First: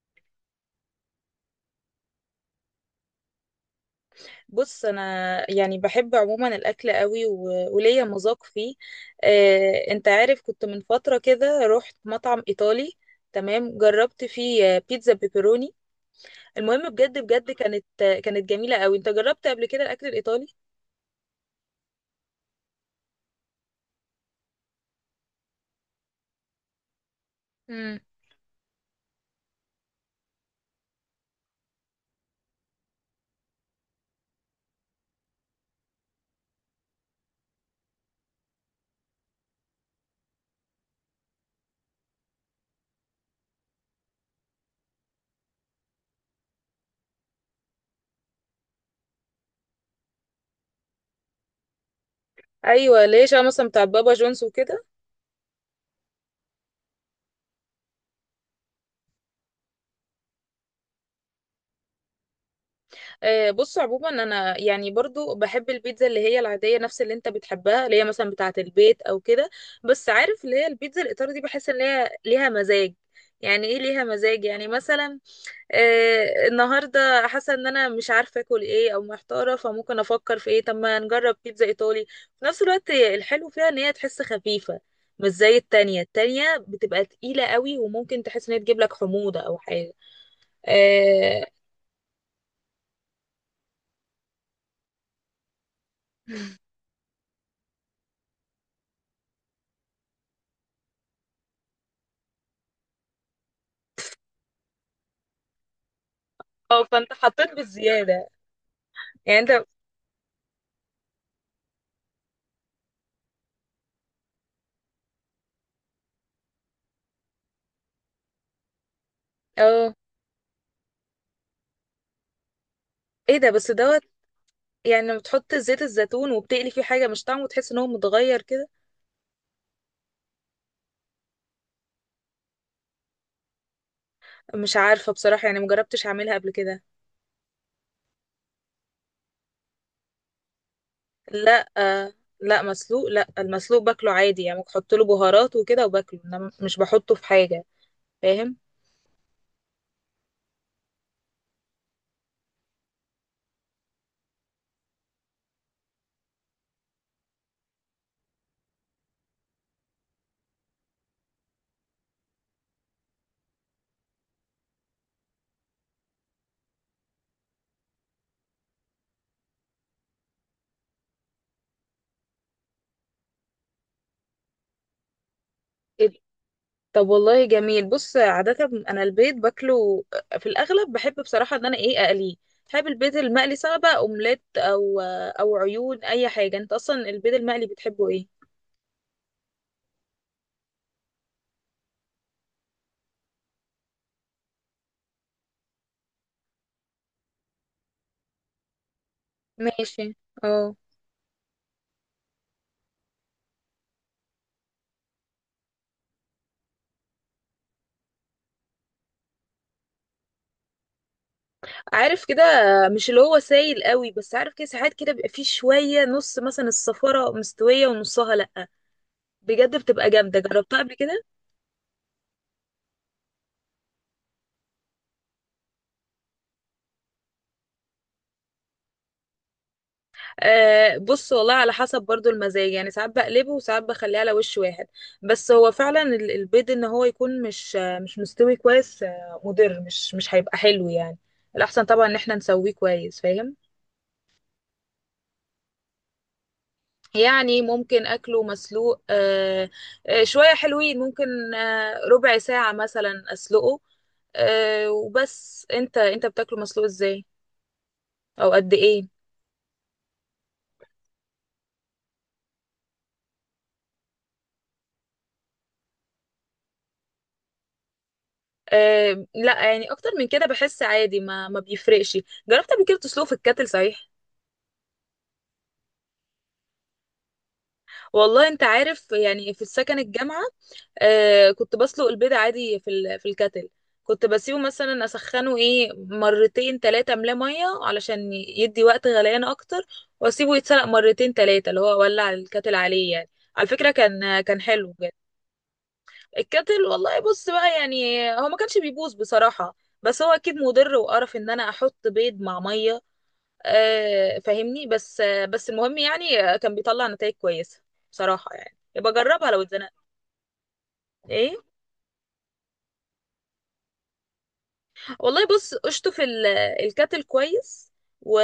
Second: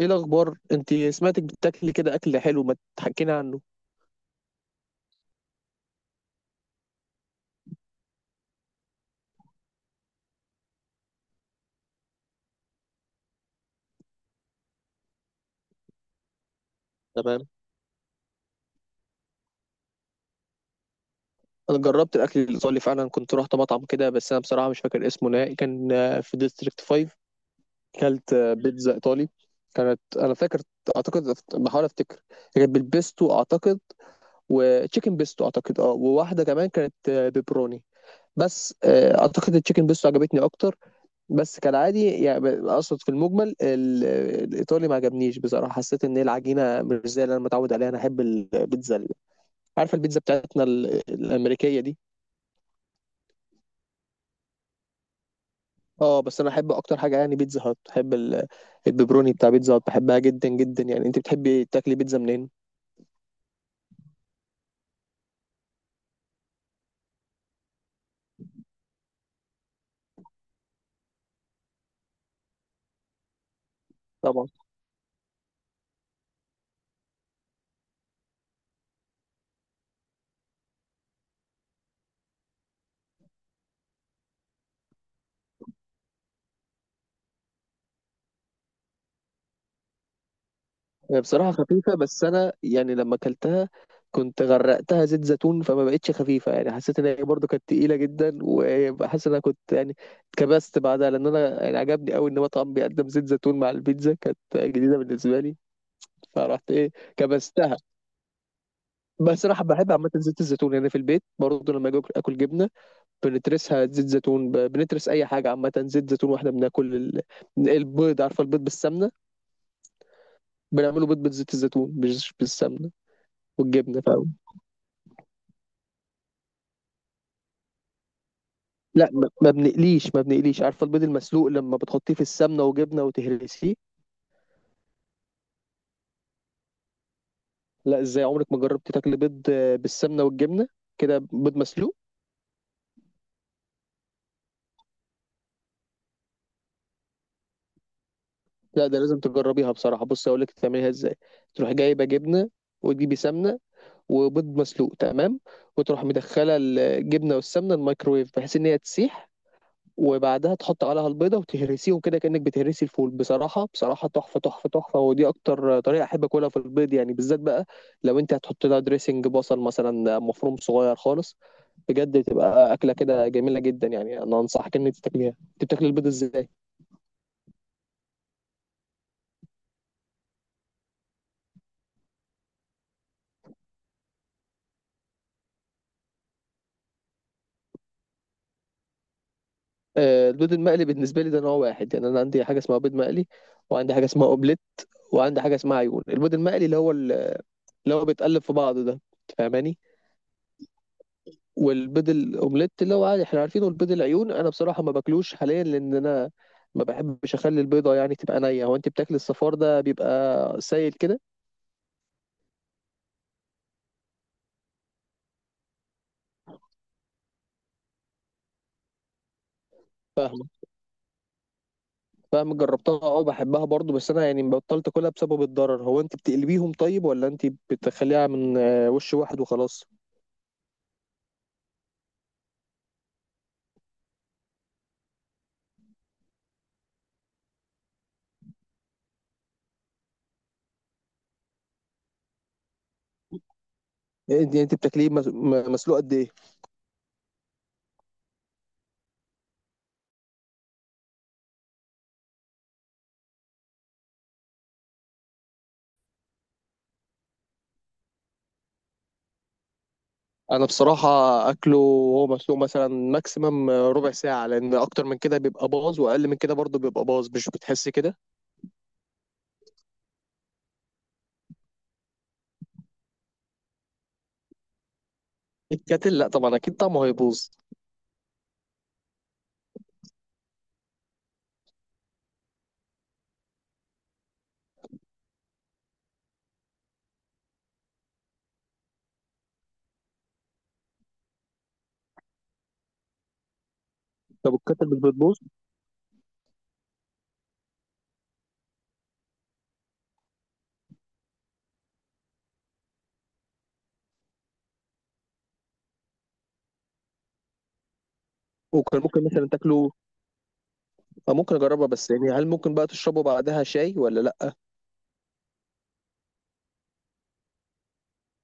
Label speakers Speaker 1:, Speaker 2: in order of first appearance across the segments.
Speaker 1: ايه الاخبار؟ انت سمعتك بتاكلي كده اكل حلو، ما تحكينا عنه؟
Speaker 2: بص انا يعني بحب عموما الاكل قوي وليا مذاق فيه. انت عارف، كنت من فتره كده رحت مطعم ايطالي. تمام، جربت فيه بيتزا بيبروني. المهم بجد
Speaker 1: تمام.
Speaker 2: بجد كانت كانت جميله قوي. انت جربت قبل كده الاكل الايطالي؟
Speaker 1: انا جربت الاكل الايطالي فعلا. كنت رحت مطعم كده، بس انا بصراحه مش فاكر اسمه نهائي. كان في ديستريكت 5.
Speaker 2: امم.
Speaker 1: كلت بيتزا ايطالي. كانت انا فاكر. اعتقد بحاول افتكر. كانت بالبيستو اعتقد. وتشيكن بيستو اعتقد، وواحده كمان كانت بيبروني. بس اعتقد التشيكن بيستو عجبتني اكتر. بس كالعادي يعني اقصد في المجمل الايطالي ما عجبنيش بصراحه. حسيت ان هي العجينه مش زي اللي انا متعود عليها. انا احب البيتزا عارفه البيتزا بتاعتنا الامريكيه دي.
Speaker 2: ايوه، ليش؟ انا مثلا بتاع بابا جونز وكده.
Speaker 1: اه بس انا احب اكتر حاجه يعني بيتزا هات. بحب البيبروني بتاع بيتزا هات، بحبها جدا جدا. يعني انت بتحبي تاكلي بيتزا منين؟
Speaker 2: بص، عموما انا يعني برضو بحب البيتزا اللي هي العاديه، نفس اللي انت بتحبها، اللي هي مثلا بتاعه البيت او كده. بس عارف اللي هي البيتزا الايطالي دي بحس ان هي ليها مزاج. يعني ايه ليها مزاج؟
Speaker 1: طبعا.
Speaker 2: يعني مثلا النهارده حاسه ان انا مش عارفه اكل ايه او محتاره، فممكن افكر في ايه؟ طب ما نجرب بيتزا ايطالي. في نفس الوقت الحلو فيها ان هي تحس خفيفه، مش زي التانية. التانية بتبقى تقيلة قوي، وممكن تحس ان هي تجيب لك حموضة او حاجة.
Speaker 1: هي
Speaker 2: اه.
Speaker 1: بصراحة خفيفة، بس أنا يعني لما أكلتها كنت غرقتها زيت زيتون، فما بقتش خفيفة. يعني حسيت إن هي برضه كانت تقيلة جدا، وحاسس إن أنا كنت يعني اتكبست بعدها، لأن أنا يعني عجبني أوي إن مطعم بيقدم زيت زيتون مع البيتزا، كانت جديدة بالنسبة لي. فرحت إيه.
Speaker 2: فانت حطيت
Speaker 1: كبستها.
Speaker 2: بالزيادة.
Speaker 1: بس
Speaker 2: يعني
Speaker 1: صراحة
Speaker 2: انت،
Speaker 1: بحب عامة زيت الزيتون. يعني في البيت برضه لما أجي آكل جبنة بنترسها زيت زيتون. بنترس أي حاجة عامة زيت زيتون. وإحنا بناكل البيض، عارفة البيض بالسمنة؟
Speaker 2: اه.
Speaker 1: بنعمله بيض بزيت الزيتون مش بالسمنة
Speaker 2: ايه ده؟ بس دوت.
Speaker 1: والجبنة.
Speaker 2: يعني لما بتحط زيت الزيتون وبتقلي فيه حاجه مش طعمه تحس ان هو متغير كده؟
Speaker 1: لا، ما بنقليش. عارفه البيض المسلوق لما بتحطيه في السمنه وجبنه وتهرسيه.
Speaker 2: مش عارفه بصراحه، يعني مجربتش اعملها قبل كده.
Speaker 1: لا، ازاي عمرك ما جربتي تاكلي بيض بالسمنه والجبنه، كده بيض
Speaker 2: لا،
Speaker 1: مسلوق؟
Speaker 2: آه. لا مسلوق، لا، المسلوق باكله عادي، يعني بحط له بهارات وكده وباكله، انا مش بحطه في حاجه. فاهم.
Speaker 1: لا، ده لازم تجربيها بصراحه. بصي اقول لك تعمليها ازاي. تروحي جايبه جبنه، وتجيبي سمنه، وبيض مسلوق، تمام؟ وتروح مدخله الجبنه والسمنه الميكرويف، بحيث ان هي تسيح، وبعدها تحط عليها البيضه وتهرسيهم كده كانك بتهرسي الفول. بصراحه بصراحه تحفه تحفه تحفه، ودي اكتر طريقه احب اكلها في البيض يعني بالذات بقى. لو انت هتحط لها دريسنج بصل مثلا مفروم صغير خالص، بجد تبقى اكله كده جميله جدا. يعني انا انصحك ان انت تاكليها. انت بتاكل البيض
Speaker 2: إيه ده؟
Speaker 1: ازاي؟
Speaker 2: طب والله جميل. بص، عاده انا البيض باكله في الاغلب، بحب بصراحه ان انا اقليه. بحب البيض المقلي سواء بقى اومليت او عيون، اي حاجه. انت اصلا البيض المقلي بتحبه ايه؟
Speaker 1: البيض المقلي بالنسبه لي ده نوع واحد. يعني انا عندي حاجه اسمها بيض مقلي، وعندي حاجه اسمها اوبليت، وعندي حاجه اسمها عيون. البيض المقلي اللي هو بيتقلب في بعضه ده، فاهماني؟
Speaker 2: ماشي. اه.
Speaker 1: والبيض الاومليت اللي هو عادي احنا عارفينه. البيض العيون انا بصراحه ما باكلوش حاليا، لان انا ما بحبش اخلي البيضه يعني تبقى نيه. هو انت بتاكل الصفار ده بيبقى سايل كده؟
Speaker 2: عارف كده، مش اللي هو سايل قوي، بس عارف كده ساعات كده بيبقى فيه شوية، نص مثلا الصفارة مستوية ونصها لأ. بجد بتبقى جامدة،
Speaker 1: فاهمك.
Speaker 2: جربتها قبل كده.
Speaker 1: فاهم جربتها، اه، بحبها برضو، بس انا يعني بطلت اكلها بسبب الضرر. هو انت بتقلبيهم طيب، ولا انت بتخليها من وش واحد وخلاص؟
Speaker 2: آه، بص والله على حسب برضو المزاج، يعني ساعات بقلبه وساعات بخليه على وش واحد. بس هو فعلا البيض ان هو يكون مش مستوي كويس مضر، مش هيبقى حلو يعني. الأحسن طبعا ان احنا نسويه كويس. فاهم؟
Speaker 1: انت بتاكليه مسلوق قد ايه؟
Speaker 2: يعني ممكن اكله مسلوق. شوية حلوين، ممكن ربع ساعة مثلا اسلقه وبس. انت بتاكله مسلوق ازاي، او قد ايه؟
Speaker 1: انا بصراحه اكله وهو مسلوق مثلا ماكسيمم ربع ساعه، لان اكتر من كده بيبقى باظ واقل من كده برضو بيبقى باظ، مش بتحس كده؟
Speaker 2: لا، يعني اكتر من كده بحس عادي، ما بيفرقش. جربت قبل كده تسلقه في الكاتل صحيح؟
Speaker 1: الكاتل؟ لا طبعا، اكيد طعمه هيبوظ.
Speaker 2: والله انت عارف، يعني في السكن الجامعة آه، كنت بسلق البيض عادي في في الكتل. كنت بسيبه مثلا اسخنه ايه مرتين تلاتة، املاه ميه علشان يدي وقت غليان اكتر، واسيبه يتسلق مرتين تلاتة، اللي هو اولع الكتل عليه يعني. على فكرة كان
Speaker 1: طب
Speaker 2: كان
Speaker 1: الكاتل
Speaker 2: حلو
Speaker 1: مش
Speaker 2: بجد.
Speaker 1: بتبوظ؟
Speaker 2: الكتل والله، بص بقى، يعني هو ما كانش بيبوظ بصراحة، بس هو اكيد مضر وقرف ان انا احط بيض مع ميه. آه، فاهمني؟ بس المهم، يعني كان بيطلع نتائج كويسة بصراحة، يعني
Speaker 1: وكان
Speaker 2: يبقى
Speaker 1: ممكن مثلا
Speaker 2: جربها لو
Speaker 1: تاكله،
Speaker 2: اتزنقت.
Speaker 1: أو ممكن
Speaker 2: ايه
Speaker 1: اجربها. بس يعني هل ممكن بقى تشربه بعدها شاي ولا لا؟
Speaker 2: والله، بص، اشطف الكاتل كويس و...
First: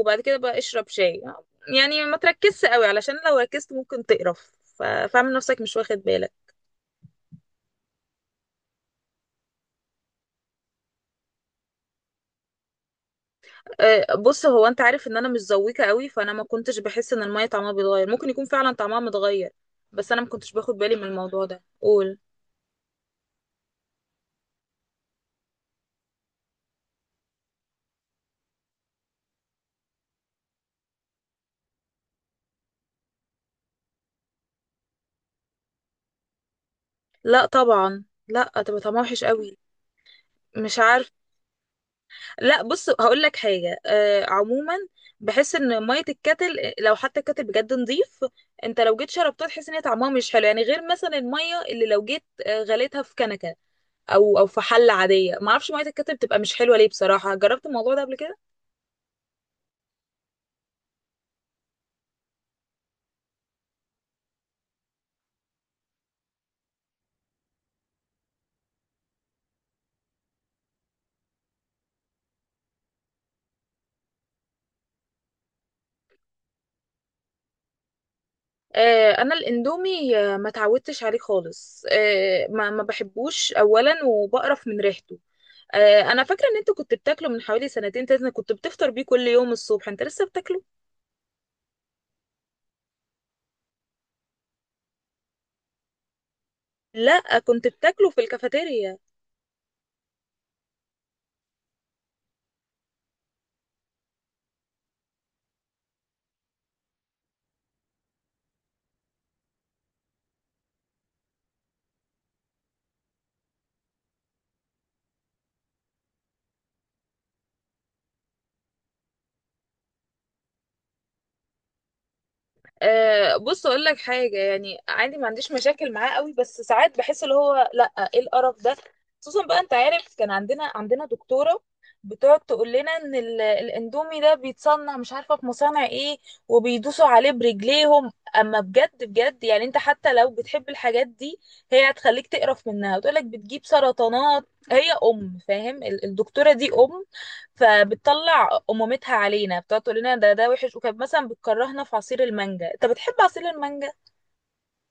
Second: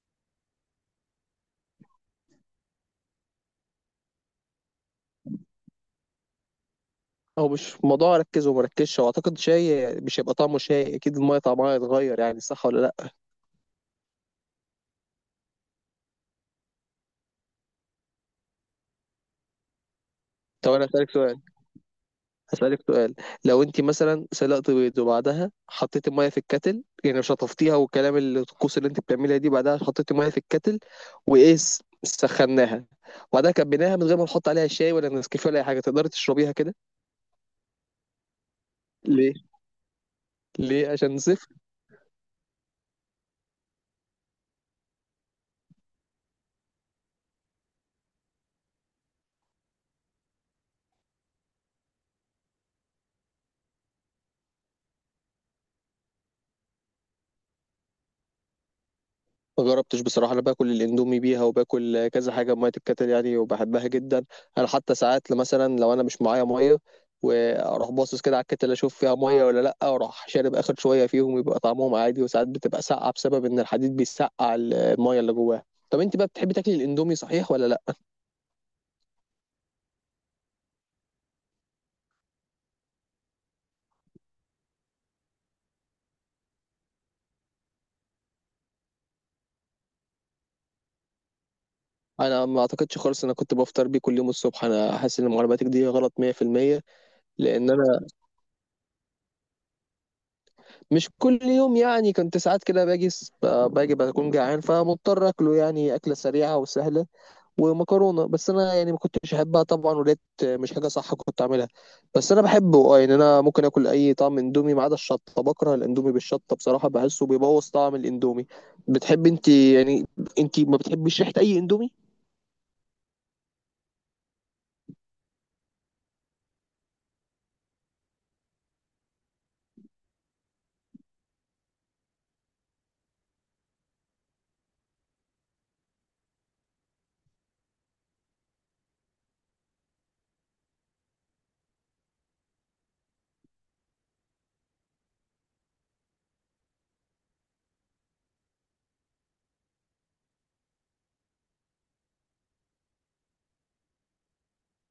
Speaker 2: وبعد كده بقى اشرب شاي، يعني ما تركزش قوي علشان لو ركزت ممكن تقرف، فاعمل نفسك مش واخد بالك.
Speaker 1: هو مش موضوع اركز ومركزش. واعتقد شاي مش هيبقى طعمه شاي، اكيد الميه طعمها هيتغير، يعني صح ولا لا؟
Speaker 2: أه، بص، هو انت عارف ان انا مش ذويقه قوي، فانا ما كنتش بحس ان الميه طعمها بيتغير. ممكن يكون فعلا طعمها متغير بس انا ما كنتش
Speaker 1: طب
Speaker 2: باخد
Speaker 1: انا
Speaker 2: بالي من
Speaker 1: هسالك سؤال.
Speaker 2: الموضوع ده. قول.
Speaker 1: هسالك سؤال لو انت مثلا سلقت بيض وبعدها حطيت الميه في الكاتل يعني شطفتيها والكلام الطقوس اللي انت بتعملها دي، بعدها حطيت الميه في الكاتل وايه سخناها، وبعدها كبيناها من غير ما نحط عليها شاي ولا نسكافيه ولا اي حاجه، تقدري تشربيها كده؟
Speaker 2: لا طبعا لا، تبقى طعمها وحش
Speaker 1: ليه؟
Speaker 2: قوي. مش
Speaker 1: ليه،
Speaker 2: عارفه.
Speaker 1: عشان زفت؟
Speaker 2: لا، بص هقول لك حاجه، آه، عموما بحس ان ميه الكتل، لو حتى الكتل بجد نظيف، انت لو جيت شربتها تحس ان هي طعمها مش حلو، يعني غير مثلا الميه اللي لو جيت غليتها في كنكه او في حله عاديه. ما اعرفش ميه الكتل بتبقى مش حلوه ليه بصراحه. جربت الموضوع ده قبل كده؟
Speaker 1: ما جربتش بصراحه. انا باكل الاندومي بيها وباكل كذا حاجه بميه الكتل يعني وبحبها جدا. انا حتى ساعات مثلا لو انا مش معايا ميه واروح باصص كده على الكتل، اشوف فيها ميه ولا لا، واروح شارب اخر شويه فيهم يبقى طعمهم عادي. وساعات بتبقى ساقعه بسبب ان الحديد بيسقع الميه اللي جواها. طب انت بقى بتحبي تاكلي الاندومي صحيح ولا لا؟
Speaker 2: آه، انا الاندومي ما اتعودتش عليه خالص. ما بحبوش اولا، وبقرف من ريحته. آه، انا فاكره ان انت كنت بتاكله من حوالي سنتين تلاته، كنت بتفطر بيه كل يوم الصبح. انت لسه بتاكله؟
Speaker 1: انا ما اعتقدش خالص ان انا كنت بفطر بيه كل يوم الصبح، انا حاسس ان معلوماتك دي غلط 100%.
Speaker 2: لا، كنت
Speaker 1: لان انا
Speaker 2: بتاكله في الكافيتيريا.
Speaker 1: مش كل يوم، يعني كنت ساعات كده باجي باجي بكون جعان فمضطر اكله، يعني اكله سريعه وسهله، ومكرونه. بس انا يعني ما كنتش احبها طبعا، ولقيت مش حاجه صح كنت اعملها. بس انا بحبه اه. يعني انا ممكن اكل اي طعم اندومي ما عدا الشطه، بكره الاندومي بالشطه بصراحه، بحسه بيبوظ طعم الاندومي. بتحب انت يعني، انت ما بتحبيش ريحه اي اندومي؟
Speaker 2: أه، بص اقول لك حاجه، يعني عادي ما عنديش مشاكل معاه قوي، بس ساعات بحس اللي هو لا، ايه القرف ده. خصوصا بقى انت عارف، كان عندنا دكتوره بتقعد تقول لنا ان الاندومي ده بيتصنع مش عارفه في مصانع ايه، وبيدوسوا عليه برجليهم. اما بجد بجد يعني، انت حتى لو بتحب الحاجات دي، هي هتخليك تقرف منها وتقول لك بتجيب سرطانات. هي فاهم، الدكتوره دي فبتطلع أمومتها علينا، بتقعد تقول لنا ده وحش، وكانت مثلا بتكرهنا في عصير المانجا. انت بتحب عصير المانجا؟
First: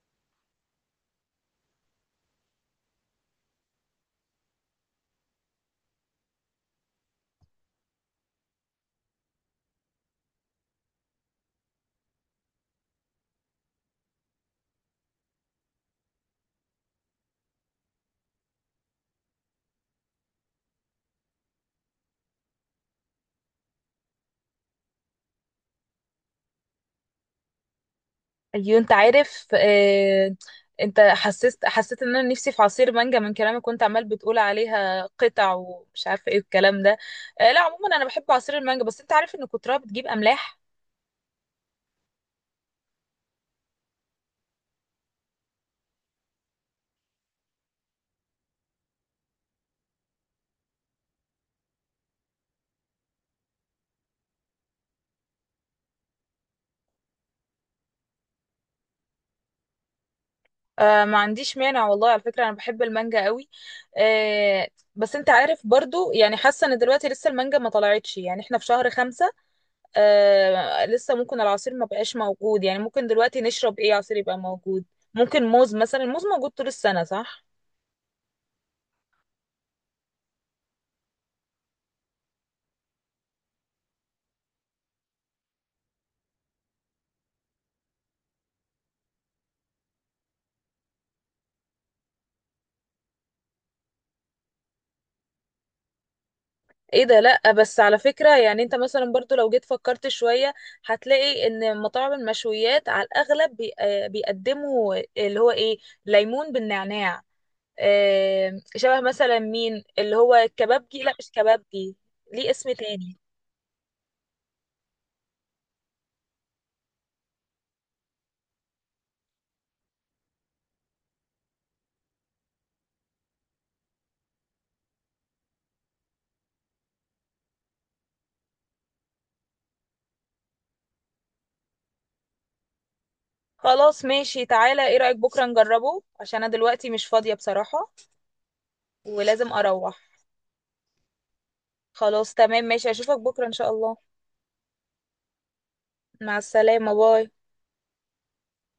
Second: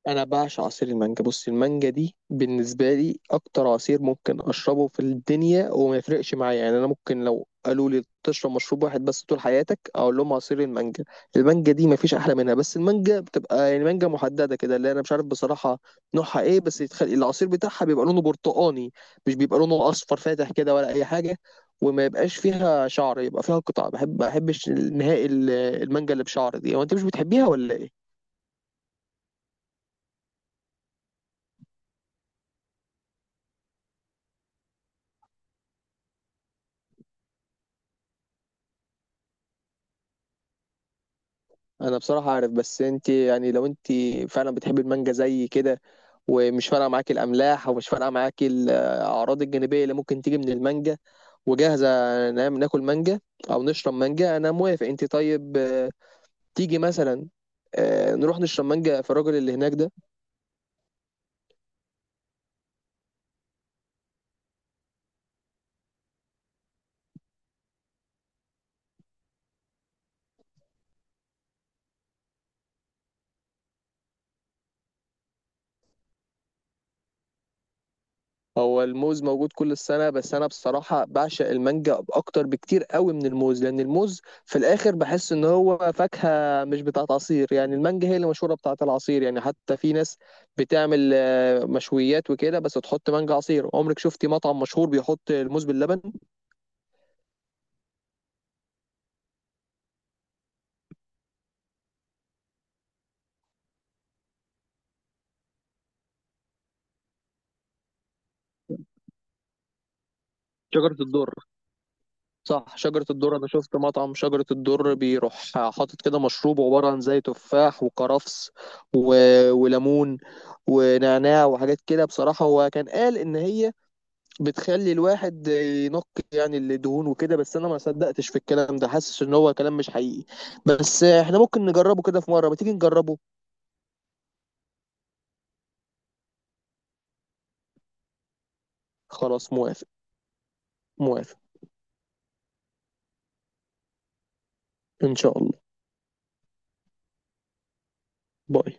Speaker 1: انا بعشق عصير المانجا. بص المانجا دي بالنسبه لي اكتر عصير ممكن اشربه في الدنيا، وما يفرقش معايا. يعني انا ممكن لو قالوا لي تشرب مشروب واحد بس طول حياتك، اقول لهم عصير المانجا. المانجا دي ما فيش احلى منها. بس المانجا بتبقى يعني مانجا محدده كده، اللي انا مش عارف بصراحه نوعها ايه، بس العصير بتاعها بيبقى لونه برتقاني، مش بيبقى لونه اصفر فاتح كده ولا اي حاجه، وما يبقاش فيها شعر، يبقى فيها قطع. بحب ما بحبش نهائي المانجا اللي بشعر دي. هو انت مش بتحبيها ولا ايه؟
Speaker 2: ايوه، انت عارف، اه. انت حسيت ان انا نفسي في عصير مانجا من كلامك، كنت عمال بتقول عليها قطع ومش عارفه ايه الكلام ده. اه، لا عموما انا بحب عصير المانجا، بس انت عارف ان كترها بتجيب املاح.
Speaker 1: انا بصراحه عارف، بس انت يعني لو انت فعلا بتحبي المانجا زي كده، ومش فارقه معاكي الاملاح، ومش فارقه معاكي الاعراض الجانبيه اللي ممكن تيجي من المانجا، وجاهزه، نعم ناكل مانجا او نشرب مانجا، انا موافق. انت طيب تيجي مثلا نروح نشرب مانجا في الراجل اللي هناك ده؟
Speaker 2: آه، ما عنديش مانع والله. على فكرة أنا بحب المانجا قوي، آه. بس أنت عارف برضو، يعني حاسة إن دلوقتي لسه المانجا ما طلعتش، يعني إحنا في شهر 5. آه، لسه ممكن العصير ما بقاش موجود. يعني ممكن دلوقتي نشرب ايه عصير يبقى موجود؟ ممكن موز مثلا، الموز موجود طول السنة، صح؟
Speaker 1: هو الموز موجود كل السنة، بس أنا بصراحة بعشق المانجا أكتر بكتير قوي من الموز، لأن الموز في الآخر بحس إن هو فاكهة مش بتاعت عصير. يعني المانجا هي اللي مشهورة بتاعت العصير. يعني حتى في ناس بتعمل مشويات وكده بس تحط مانجا عصير. عمرك شفتي مطعم مشهور بيحط الموز باللبن؟
Speaker 2: ايه ده؟ لا، بس على فكرة يعني انت مثلا برضو لو جيت فكرت شوية هتلاقي ان مطاعم المشويات على الاغلب بيقدموا اللي هو ايه. ليمون بالنعناع، شبه مثلا مين اللي هو
Speaker 1: شجرة
Speaker 2: الكبابجي. لا مش
Speaker 1: الدر.
Speaker 2: كبابجي، ليه اسم
Speaker 1: صح شجرة
Speaker 2: تاني.
Speaker 1: الدر. أنا شفت مطعم شجرة الدر بيروح حاطط كده مشروب عبارة عن زي تفاح وكرفس و... وليمون ونعناع وحاجات كده. بصراحة هو كان قال إن هي بتخلي الواحد ينق، يعني الدهون وكده، بس انا ما صدقتش في الكلام ده، حاسس ان هو كلام مش حقيقي. بس احنا ممكن نجربه كده في مرة، ما تيجي نجربه.
Speaker 2: خلاص ماشي، تعالى، ايه رأيك بكرة نجربه، عشان انا دلوقتي مش فاضية بصراحة ولازم
Speaker 1: خلاص موافق.
Speaker 2: اروح.
Speaker 1: موافق.
Speaker 2: خلاص تمام ماشي، اشوفك بكرة ان شاء الله.
Speaker 1: ان شاء الله.
Speaker 2: مع السلامة، باي.
Speaker 1: باي.